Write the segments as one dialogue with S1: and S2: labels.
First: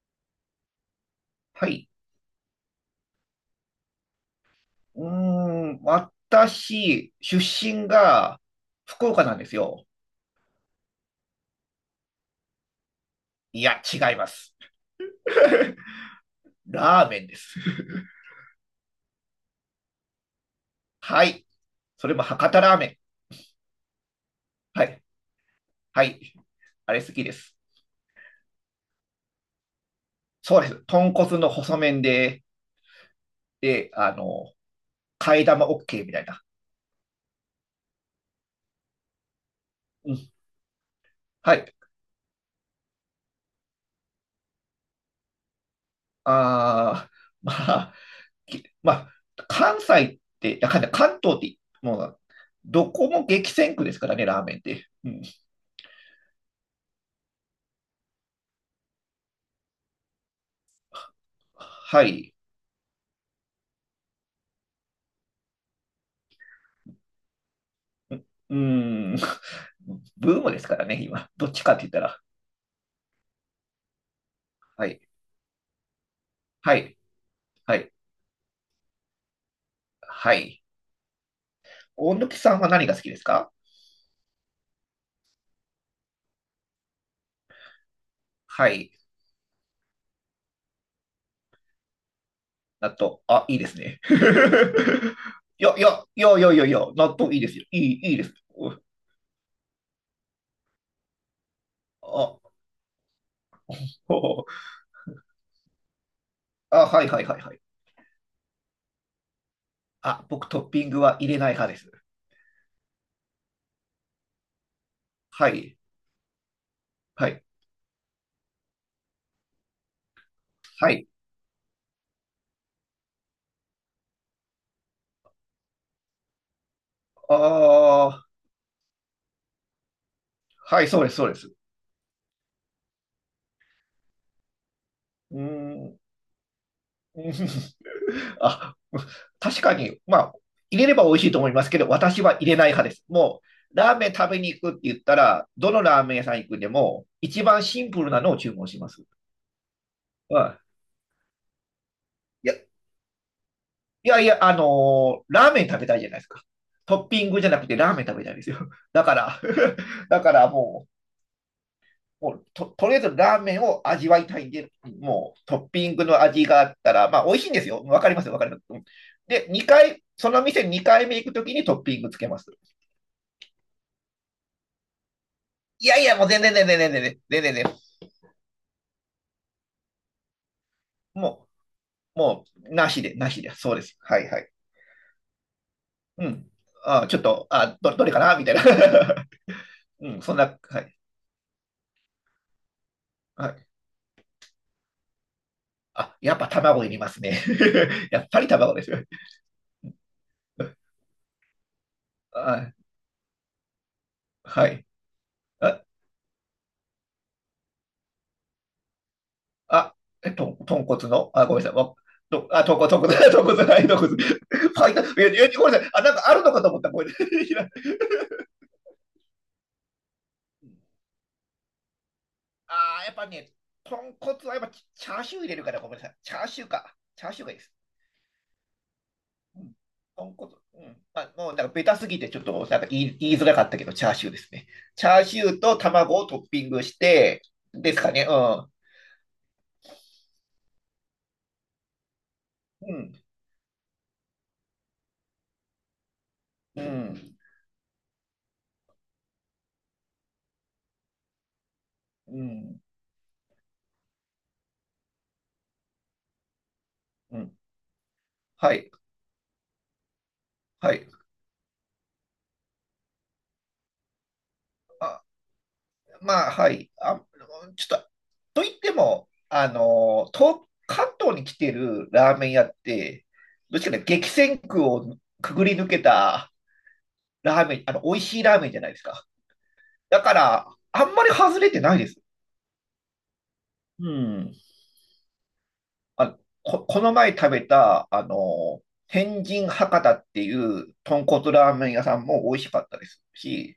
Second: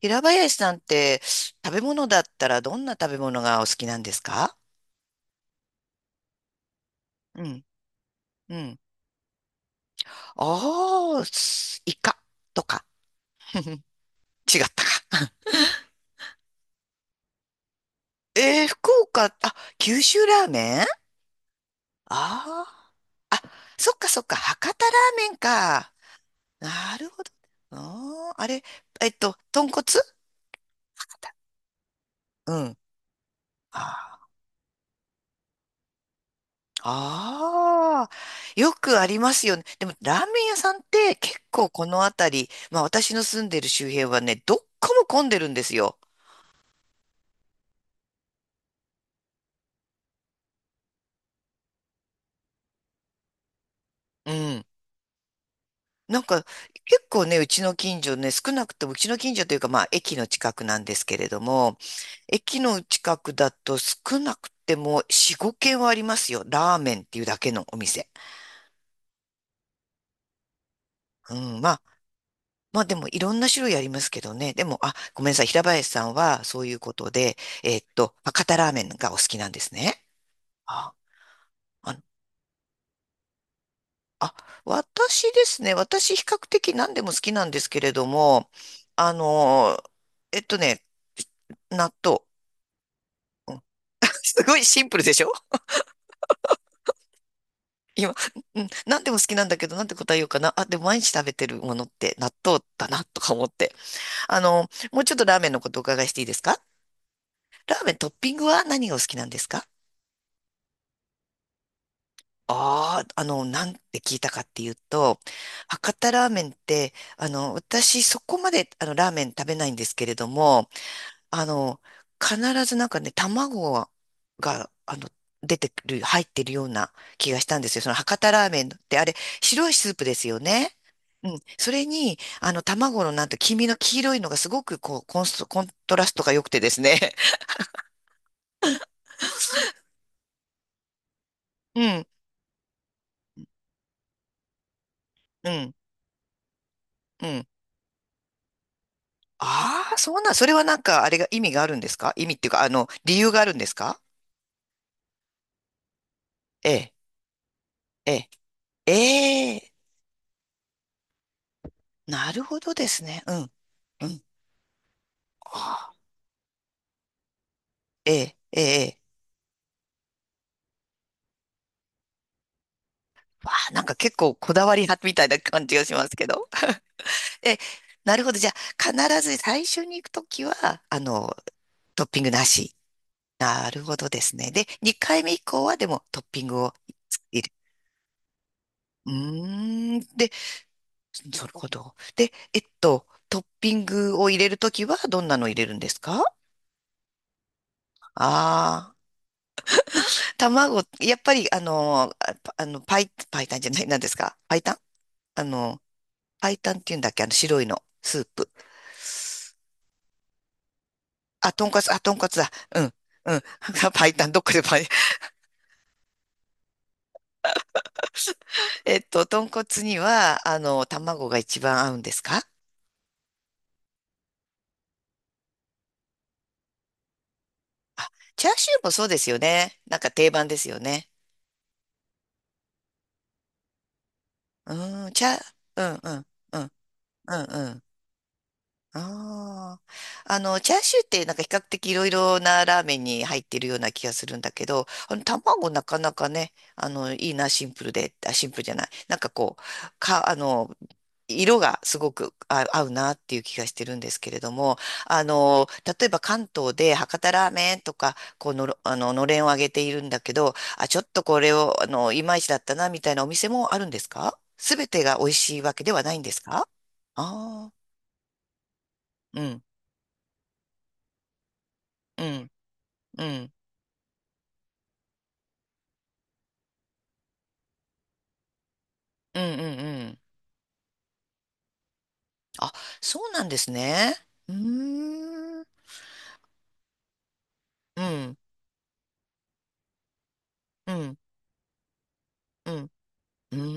S1: 平林さんって
S2: は
S1: 食べ
S2: い。
S1: 物だったらどんな食べ物がお好きなんですか？
S2: うー私、出
S1: うん、
S2: 身が
S1: うん。
S2: 福岡なんですよ。
S1: ああ、すイカとか。
S2: いや、違います。
S1: 違ったか。
S2: ラーメンです。
S1: 福岡、九州ラーメン。
S2: はい。それも博多ラーメン。
S1: あー、あ、そっかそっか、博多
S2: は
S1: ラ
S2: い。
S1: ーメンか。
S2: はい。あ
S1: な
S2: れ
S1: る
S2: 好き
S1: ほど。
S2: です。
S1: あーあれ、豚骨、
S2: そうです。豚
S1: 博多。
S2: 骨の細麺で、
S1: うん。
S2: で、
S1: あ
S2: あの、替え玉 OK みたいな。
S1: ああ、よくありますよね。でも、
S2: う
S1: ラー
S2: ん。
S1: メン屋さんって結
S2: は
S1: 構
S2: い。
S1: この辺り、まあ私の住んでる周辺はね、どっこも混んでるんですよ。
S2: あー、まあ、きまあ、関西って、いや関関東って、もう、どこも激戦区ですからね、
S1: う
S2: ラーメンっ
S1: ん。
S2: て。うん。
S1: なんか、結構ね、うちの近所ね、少なくともうちの近所というか、まあ駅の近くなんですけれども、
S2: はい。
S1: 駅の近くだと少なくても4、5軒はありますよ。ラーメンっていうだけのお店。
S2: うーん。ブームですからね、今。
S1: う
S2: どっ
S1: ん、
S2: ち
S1: ま
S2: かっ
S1: あ、
S2: て言ったら。
S1: まあでもいろんな種類ありますけどね。でも、
S2: はい。
S1: ごめんなさい。平林さんはそうい
S2: は
S1: うこ
S2: い。
S1: とで、
S2: はい。
S1: 博多ラーメンがお好きなんですね。
S2: はい。
S1: あ、あの、
S2: 大貫さんは何が好きですか？
S1: あ、私ですね。私比較的何でも好きなんですけれども、
S2: はい。
S1: あのー、えっとね、納豆。
S2: 納豆。あ、
S1: う
S2: いい
S1: ん。
S2: ですね。
S1: すごいシンプルでしょ？
S2: いや、いや、いや、いや、いや、いや、納豆いいですよ。い
S1: 今、
S2: いです。
S1: うん、
S2: うん。
S1: 何でも好きなんだけど、なんて答えようかな。あ、でも毎日食べてるものって納
S2: あ、
S1: 豆だな、とか思って。
S2: ほう。
S1: もうちょっとラーメンのことお伺いしていいですか？
S2: あ、はい、はい、はい、はい。
S1: ラーメントッピングは何がお好きなんですか？
S2: あ、僕トッピングは入れない派です。
S1: ああ、なんて聞いたかっていうと、
S2: はい。
S1: 博多ラーメンって、
S2: はい。
S1: 私そこまであのラーメン食べないんですけれども、
S2: はい。
S1: あの、必ずなんかね、卵が、出てくる、入ってるような気
S2: あ
S1: がしたんですよ。その博
S2: あ、
S1: 多ラーメンって、あれ、白いスープですよね。
S2: はい、そうです、そ
S1: う
S2: うで
S1: ん。
S2: す。
S1: それに、卵のなんて、黄身の黄色いのがすごくこう、
S2: うー
S1: コント
S2: ん。
S1: ラストが良くてですね。
S2: うん あ、確かに、まあ、入れれば美味しいと思います け
S1: う
S2: ど、
S1: ん、
S2: 私は入れない派です。ラーメン食べに行くって言ったら、
S1: う
S2: ど
S1: ん、
S2: のラーメン屋さん行くでも、
S1: う
S2: 一
S1: ん。
S2: 番シンプルなのを注文します。
S1: ああ、そうなん、
S2: う
S1: それ
S2: ん。
S1: はなんか、あれが意味があるんですか？意味って
S2: い
S1: いう
S2: や、
S1: か、
S2: い
S1: 理由があるんですか？
S2: ラーメン食べたいじゃないですか。
S1: ええ、
S2: トッピングじゃなくてラーメン
S1: え
S2: 食べたいんですよ。
S1: え、
S2: だから、
S1: ええ、
S2: だからもう、
S1: なるほどで
S2: とりあえ
S1: す
S2: ず
S1: ね。う
S2: ラー
S1: ん、
S2: メンを
S1: う
S2: 味わ
S1: ん。
S2: いたいんで、もうトッピ
S1: ああ、
S2: ングの味があったら、まあ美味しいんですよ。わか
S1: え
S2: りますよ、
S1: え、
S2: わかりま
S1: え
S2: す。
S1: え、ええ。
S2: で、2回、その店2回目行くときにトッピングつけます。
S1: わあ、なんか結構こだわり派みたいな感じが
S2: い
S1: し
S2: や
S1: ま
S2: い
S1: す
S2: や、も
S1: け
S2: う全
S1: ど。
S2: 然全然 全然全然全然
S1: え、
S2: 全然。
S1: なるほど。じゃあ、必ず最初に行くときは、
S2: も
S1: トッ
S2: う、
S1: ピングな
S2: もう、
S1: し。
S2: なしで、なしで、
S1: な
S2: そうで
S1: るほ
S2: す。
S1: ど
S2: は
S1: で
S2: い
S1: す
S2: は
S1: ね。
S2: い。
S1: で、2回目以降はでもトッ
S2: う
S1: ピン
S2: ん。
S1: グを
S2: あ、ちょっ
S1: 入れ
S2: と、
S1: る。
S2: あ、ど、どれかなみたいな。
S1: うー ん。
S2: うん、
S1: で、
S2: そんな、はい。
S1: なるほど。で、トッ
S2: はい。
S1: ピングを入れるときはどんなの入れるんです
S2: あ、
S1: か？
S2: やっぱ卵いりますね。やっぱり卵で
S1: あ
S2: す
S1: あー。
S2: よ。
S1: 卵、やっぱり、あの、あパあ
S2: あ、
S1: の、パイ、パイタンじゃない、なんですか、パイ
S2: は
S1: タン？
S2: い。
S1: あの、
S2: あ、
S1: パイタンって言うんだっけ？あの、白いの、スープ。
S2: あ、豚骨の、あ、ごめんなさい。わ
S1: あ、豚骨
S2: と、
S1: だ。
S2: あ、豚
S1: う
S2: 骨、
S1: ん、
S2: 豚骨、
S1: うん。
S2: 豚骨、はい、豚
S1: パイ
S2: 骨。
S1: タン、どっかでパイ。
S2: はい、いや、いやごめんなさい。あ、なんかあるのかと思った。ごめんなさい。
S1: 豚骨には、卵が一番合うんですか？
S2: あー、やっぱね、豚骨はやっぱチャーシュー入れるから、ごめんなさい。チャーシューか。チャーシューがいいです。
S1: チャーシューもそうですよ
S2: うん。
S1: ね。なんか定
S2: 豚
S1: 番
S2: 骨。
S1: ですよ
S2: うん。
S1: ね。
S2: まあ、もうなんかベタすぎてちょっとなんか言いづらかったけど、チャーシューですね。
S1: う
S2: チ
S1: ーん、
S2: ャ
S1: チ
S2: ー
S1: ャー、
S2: シューと
S1: うん、
S2: 卵
S1: うん、
S2: をトッ
S1: う
S2: ピン
S1: ん、
S2: グし
S1: う
S2: て、
S1: ん、うん。
S2: ですかね。うん。
S1: ああ。チャーシューってなんか比較的いろいろなラー
S2: う
S1: メン
S2: ん。
S1: に入ってるような気がするんだけど、卵なかなかね、
S2: う
S1: いい
S2: ん。
S1: な、シンプルで、シンプルじゃない。なんかこう、か、あの、色がすごく
S2: うん。
S1: 合うなっていう気がしてるんですけれども、あの、例えば関東で博多
S2: う
S1: ラー
S2: ん。
S1: メンとか、
S2: はい。
S1: のれんをあげているんだけど、
S2: は
S1: ちょっ
S2: い。
S1: とこれを、いまいちだったな、みたいなお店もあるんですか？すべてが
S2: あ、
S1: 美味しいわけではないんです
S2: まあ、
S1: か？
S2: はい。あ、
S1: あ
S2: ち
S1: あ
S2: ょっとと言っても、
S1: ー、うん、
S2: あの、関東に来てる
S1: う
S2: ラーメ
S1: ん。
S2: ン屋っ
S1: う
S2: て、
S1: ん。
S2: どっちかね、激戦区をくぐり抜けたラーメン、あの、美味しいラーメンじゃないですか。
S1: うん、うん、うん。
S2: だから、あんまり外れてないです。
S1: あ、そうなんです
S2: う
S1: ね。う
S2: ん。
S1: ーん。
S2: あ、この前食べ
S1: う
S2: た、あ
S1: ん。
S2: の、天神博多ってい
S1: う
S2: う
S1: ん。
S2: 豚骨ラーメン屋さんも美味し
S1: う
S2: かっ
S1: ん。
S2: たです
S1: う
S2: し、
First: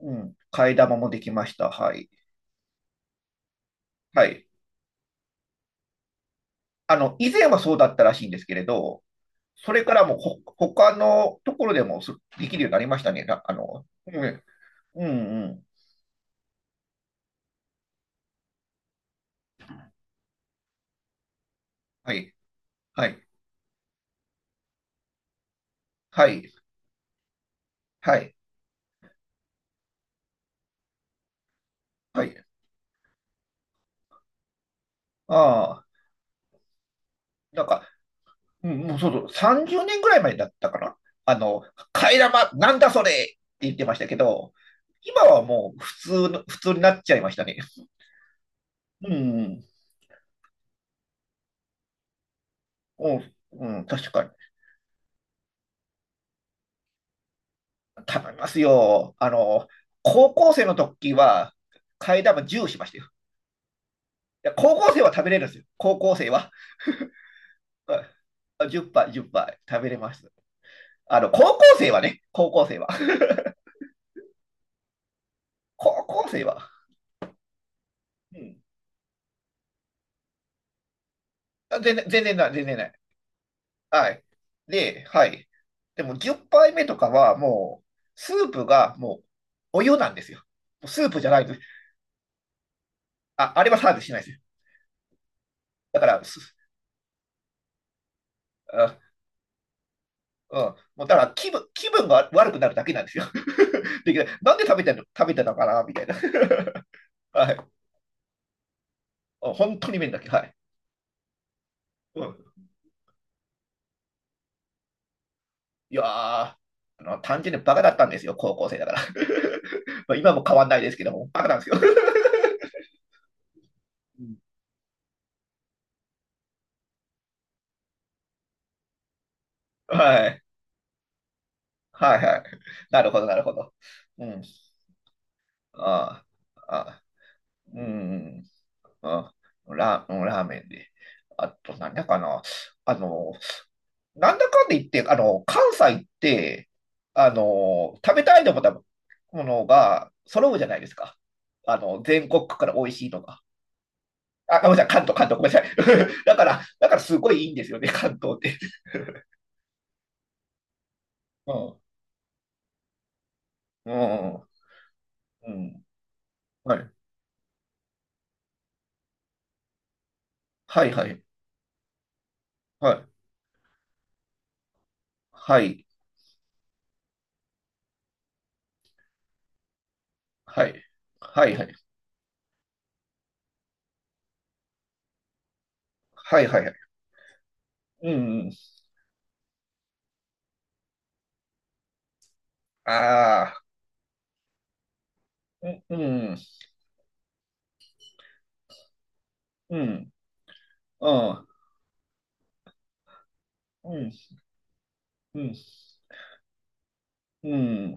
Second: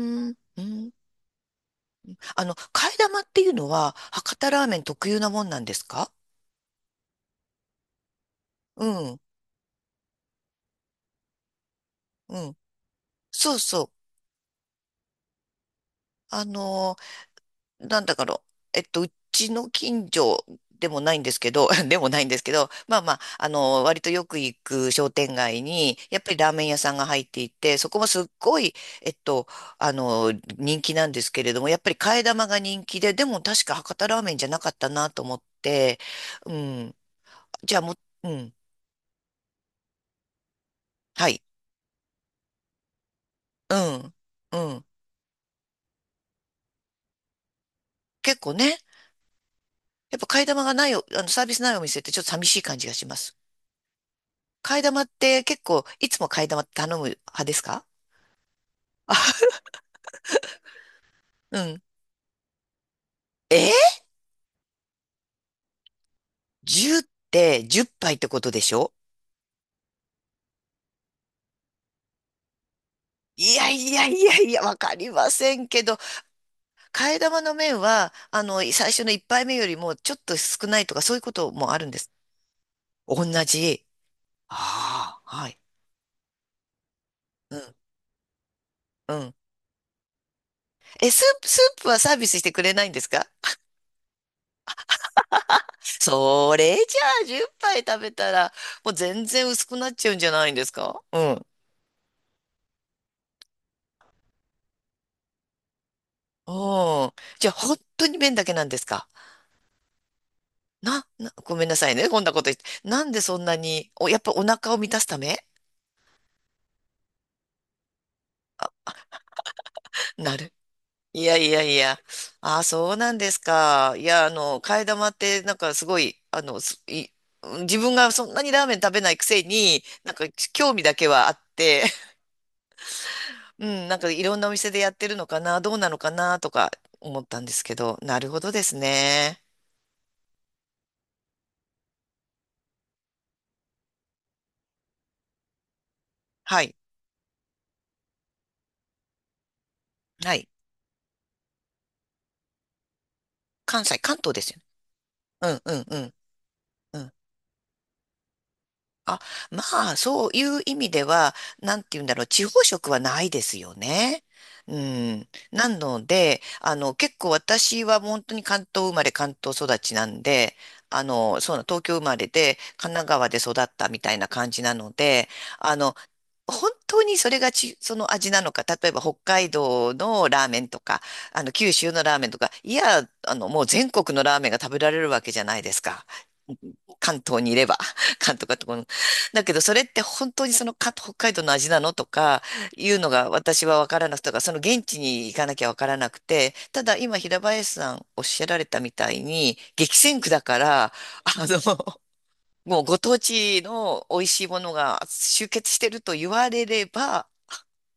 S2: う
S1: ん。
S2: ん、
S1: う
S2: 替え
S1: ん。
S2: 玉もできました。はい。
S1: 替え玉っていうのは、
S2: は
S1: 博
S2: い。
S1: 多ラーメン特有なもんなんですか？
S2: あの、以前はそうだったらしいんですけれ
S1: う
S2: ど、
S1: ん。
S2: それからもうほ、他のところでも
S1: う
S2: で
S1: ん。
S2: きるようになりましたね。なあ
S1: そうそ
S2: の、
S1: う。
S2: うん、うん、うん。
S1: あのーなんだかろう、えっと、うちの近所でもないんですけど、でも
S2: は
S1: ないん
S2: い、
S1: ですけど、まあ
S2: は
S1: まあ、
S2: い、
S1: 割とよく行く商店街に、やっ
S2: は
S1: ぱりラー
S2: い、
S1: メン屋さんが入っていて、そこも
S2: は
S1: すっ
S2: い、
S1: ごい、えっと、あの、人気なんですけれども、やっぱり替え
S2: は
S1: 玉
S2: い。
S1: が人気で、でも確か博多ラーメンじゃなかったなと思っ
S2: ああ、
S1: て、うん、
S2: なん
S1: じゃあ
S2: か、
S1: もう、うん、
S2: うん、もうそうそう、30年ぐらい前だったかな。
S1: は
S2: あ
S1: い、
S2: の、替え玉、なんだそれって言
S1: う
S2: ってました
S1: ん、
S2: けど、
S1: うん、
S2: 今はもう普通になっちゃいましたね。
S1: 結構ね、
S2: うん、
S1: やっぱ替え玉がないお、あの、サービスないお店ってちょっと寂しい感じがし
S2: う
S1: ま
S2: ん、
S1: す。
S2: うん、確かに。
S1: 替え玉って結構、いつも替え玉頼む派ですか？
S2: 頼みますよ。あ
S1: あ、
S2: の、高校生の時は、
S1: うん。
S2: 替え玉10しましたよ。
S1: え
S2: いや高校生は食べれるんですよ。高校生は。
S1: ?10 って10杯っぱいってことで
S2: あ
S1: し
S2: 10
S1: ょ？
S2: 杯、10杯食べれます。あの、高校生はね、高校生は。
S1: いやいやいやいや、わかりませんけど、
S2: 高校生は。
S1: 替え玉の麺は、
S2: うん。
S1: 最初の1杯目よりもちょっと少ないとか、そういうこともあ
S2: あ
S1: るん
S2: 全
S1: で
S2: 然、
S1: す。
S2: 全然ない。
S1: 同じ。
S2: はい。で、
S1: あ
S2: は
S1: あ、は
S2: い。
S1: い。
S2: でも10杯目とかは
S1: うん、
S2: もう、スープが
S1: う
S2: もう、
S1: ん。
S2: お湯なんですよ。もうスー
S1: え、
S2: プ
S1: ス
S2: じゃな
S1: ー
S2: い
S1: プ、
S2: です。
S1: スープはサービスしてくれないんですか？
S2: あ、あれはサービスしないですよ。だから、す
S1: それじゃあ、10杯食べたら、もう
S2: あ、
S1: 全然薄くなっちゃうんじゃないん
S2: う
S1: で
S2: ん。
S1: すか？
S2: もうだか
S1: う
S2: ら
S1: ん。
S2: 気分が悪くなるだけなんですよ。で、なんで食べてる、食べてたのかなみたいな。
S1: おー。じゃ
S2: は
S1: あ、
S2: い。
S1: 本当に麺だけなんですか？
S2: 本当に麺だけ。はい。
S1: ごめんなさいね。こん
S2: う
S1: なこと
S2: ん。
S1: 言って。なんでそんなに、やっぱお腹を満たすため？
S2: いやー、あの、単純にバカだったんですよ、高校生だから。まあ今
S1: な
S2: も
S1: る。
S2: 変わんないですけど
S1: い
S2: も、
S1: や
S2: バカ
S1: い
S2: なん
S1: や
S2: です
S1: い
S2: よ。
S1: や。ああ、そうなんですか。い
S2: う
S1: や、
S2: ん。
S1: 替え玉って、なんかすごい、自分がそんなにラーメン食べないくせに、なんか
S2: はい。
S1: 興味だけはあって、
S2: はいはい。なるほど、なるほ
S1: う
S2: ど。
S1: ん、なんかい
S2: う
S1: ろん
S2: ん。
S1: なお店でやってるのかな、どうなのか
S2: あ
S1: な、とか
S2: あ、ああ、
S1: 思ったんですけ
S2: う
S1: ど、なるほ
S2: ん、
S1: どです
S2: あ
S1: ね。
S2: ラーメンで。あと、なんだかな。あの、なんだかんで言って、あの、関西っ
S1: は
S2: て、
S1: い、
S2: あの、食べたいと思ったものが
S1: はい。
S2: 揃うじゃないですか。あの、全国区から美味しいとか。
S1: 関西、関東ですよ
S2: あ、ごめんなさい、関東、関東、ごめんなさ
S1: ね。うん、うん、うん。
S2: い。だから、だか
S1: う
S2: ら
S1: ん。
S2: すごいいいんですよね、関東って。
S1: あ、まあ、そういう意味では、
S2: う
S1: な
S2: ん、
S1: んて言うんだろう、地方食はないですよ
S2: う
S1: ね。
S2: ん、
S1: うん。
S2: う
S1: な
S2: ん。
S1: ので、
S2: はい。
S1: 結構私は本当に関東生まれ、関東育ちなんで、
S2: はい、
S1: あ
S2: はい、
S1: の、そうな、東京生まれで、
S2: は
S1: 神奈
S2: い。
S1: 川で育ったみたいな感じなので、
S2: は
S1: あ
S2: い、
S1: の、本当にそれがち、その味なのか、例えば北海道のラーメ
S2: は
S1: ンと
S2: い。
S1: か、
S2: はい、は
S1: 九
S2: い。
S1: 州のラーメンとか、いや、もう全国のラーメンが食べられるわけじゃないですか。
S2: はい、はい、はい。
S1: 関東にいれば、
S2: うん、う
S1: 関東
S2: ん。
S1: かとこの。だけど、それって本当にその北海道の味なのとか、いうのが
S2: ああ、
S1: 私はわからなくて、とかその現地に行かなき
S2: う
S1: ゃわから
S2: ん、
S1: なく
S2: うん、
S1: て、ただ今平林さんおっしゃられたみたいに、
S2: う
S1: 激
S2: ん、
S1: 戦区だから、
S2: う
S1: あ
S2: ん、
S1: の、もうご当地
S2: うん、
S1: の
S2: うん、
S1: 美味しいものが集結してると言われれば、
S2: うん。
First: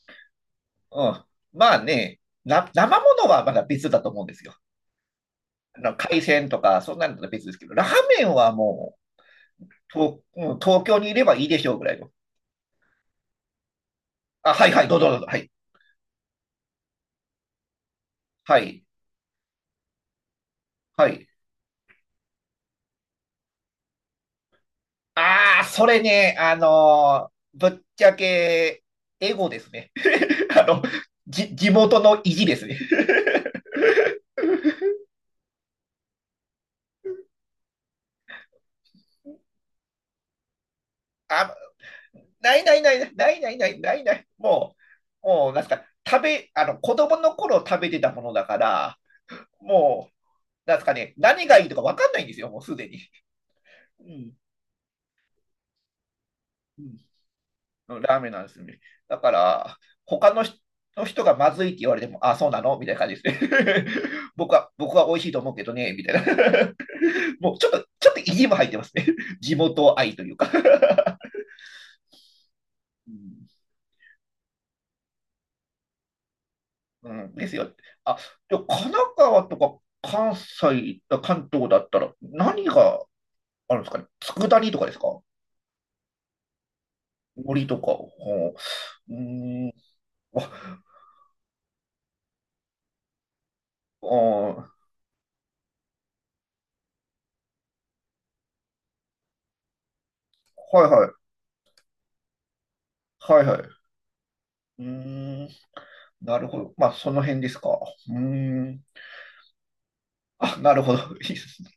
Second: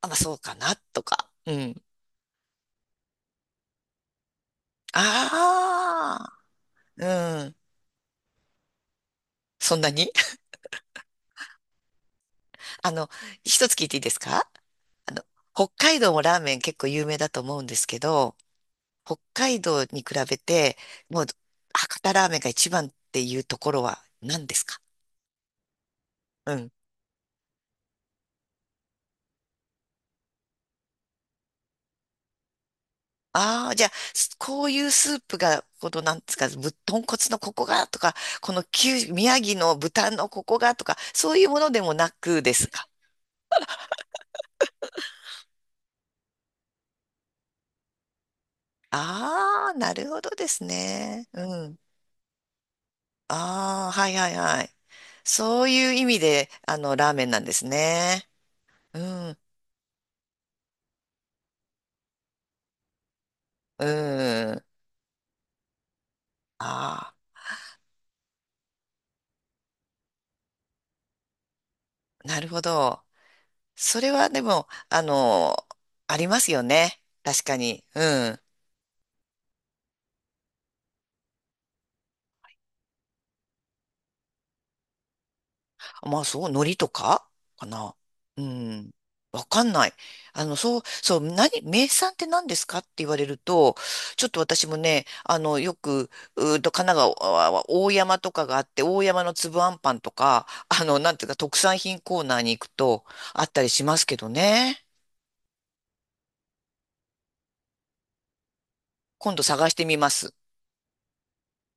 S1: あ、まあそうかな、と
S2: うん。
S1: か。う
S2: ま
S1: ん。
S2: あね、生ものはまだ別だと思うんですよ。あの海
S1: あ
S2: 鮮とか、そん
S1: あ、
S2: なのは
S1: う
S2: 別で
S1: ん。
S2: すけど、ラーメンはも
S1: そんな
S2: う、
S1: に。
S2: と、うん、東京にいればいいでしょうぐらいの。
S1: あの、一つ聞いていいですか？
S2: あ、はい、はい、どうぞ
S1: あ
S2: どう
S1: の、
S2: ぞ。はい、
S1: 北海道もラーメン結構有名だと思うんですけど、
S2: はい、
S1: 北海道に比べて、
S2: は
S1: もう、
S2: い。
S1: 博多ラーメンが一番っていうところは何ですか？
S2: ああ、それね、
S1: う
S2: あ
S1: ん。
S2: のーぶっちゃけ、エゴですね。あの、地元の意地ですね。
S1: ああ、じゃあ、こういうスープが、この、なんですか、豚骨のここがとか、この九、宮城の豚のここがとか、そういう
S2: あ、
S1: ものでもなくで
S2: ない
S1: す
S2: ない
S1: か。
S2: ないないないないないない。もう、もう、なんすか、あの、子供の頃食べてたものだから、
S1: ああ、なる
S2: も
S1: ほどです
S2: う、なんすかね、
S1: ね。
S2: 何が
S1: う
S2: いいと
S1: ん。
S2: かわかんないんですよ、もうすでに。
S1: ああ、は
S2: う
S1: いは
S2: ん。
S1: いはい。そういう意味で、
S2: うん
S1: ラーメンなんです
S2: のラーメ
S1: ね。
S2: ンなんですね。
S1: う
S2: だか
S1: ん、
S2: ら、他の人がまずいって言われても、あ、そうなのみたいな感じです
S1: う
S2: ね。僕
S1: ん。
S2: は、僕は美味しいと思うけどね、みたいな。
S1: ああ、
S2: もうちょっと、ちょっと意地も入ってますね。地元愛というか。
S1: なるほど。
S2: うん。
S1: それはでも、ありますよね。
S2: うん
S1: 確
S2: で
S1: か
S2: すよ。
S1: に。う
S2: あ、
S1: ん。
S2: でも神奈川とか関西、あ関東だったら何があるんですかね？佃煮とかですか？
S1: まあそう、海苔とかか
S2: 森とか。
S1: な。う
S2: ほ
S1: ん。
S2: う。う
S1: わか
S2: ー
S1: ん
S2: ん。
S1: ない。そ
S2: あ、
S1: う、そう、名産って何ですかって言われると、
S2: あ
S1: ちょっと私
S2: ー
S1: もね、うーと、神奈川は大山とかがあって、大山の粒あんパンとか、
S2: はいはい。
S1: なんていうか、特産品コーナーに行くと、あ
S2: はい
S1: っ
S2: は
S1: たりし
S2: い。
S1: ますけどね。
S2: うーん。なるほど。まあ、その辺ですか。うーん。
S1: 今度探してみます。
S2: あ、なるほど。いいですね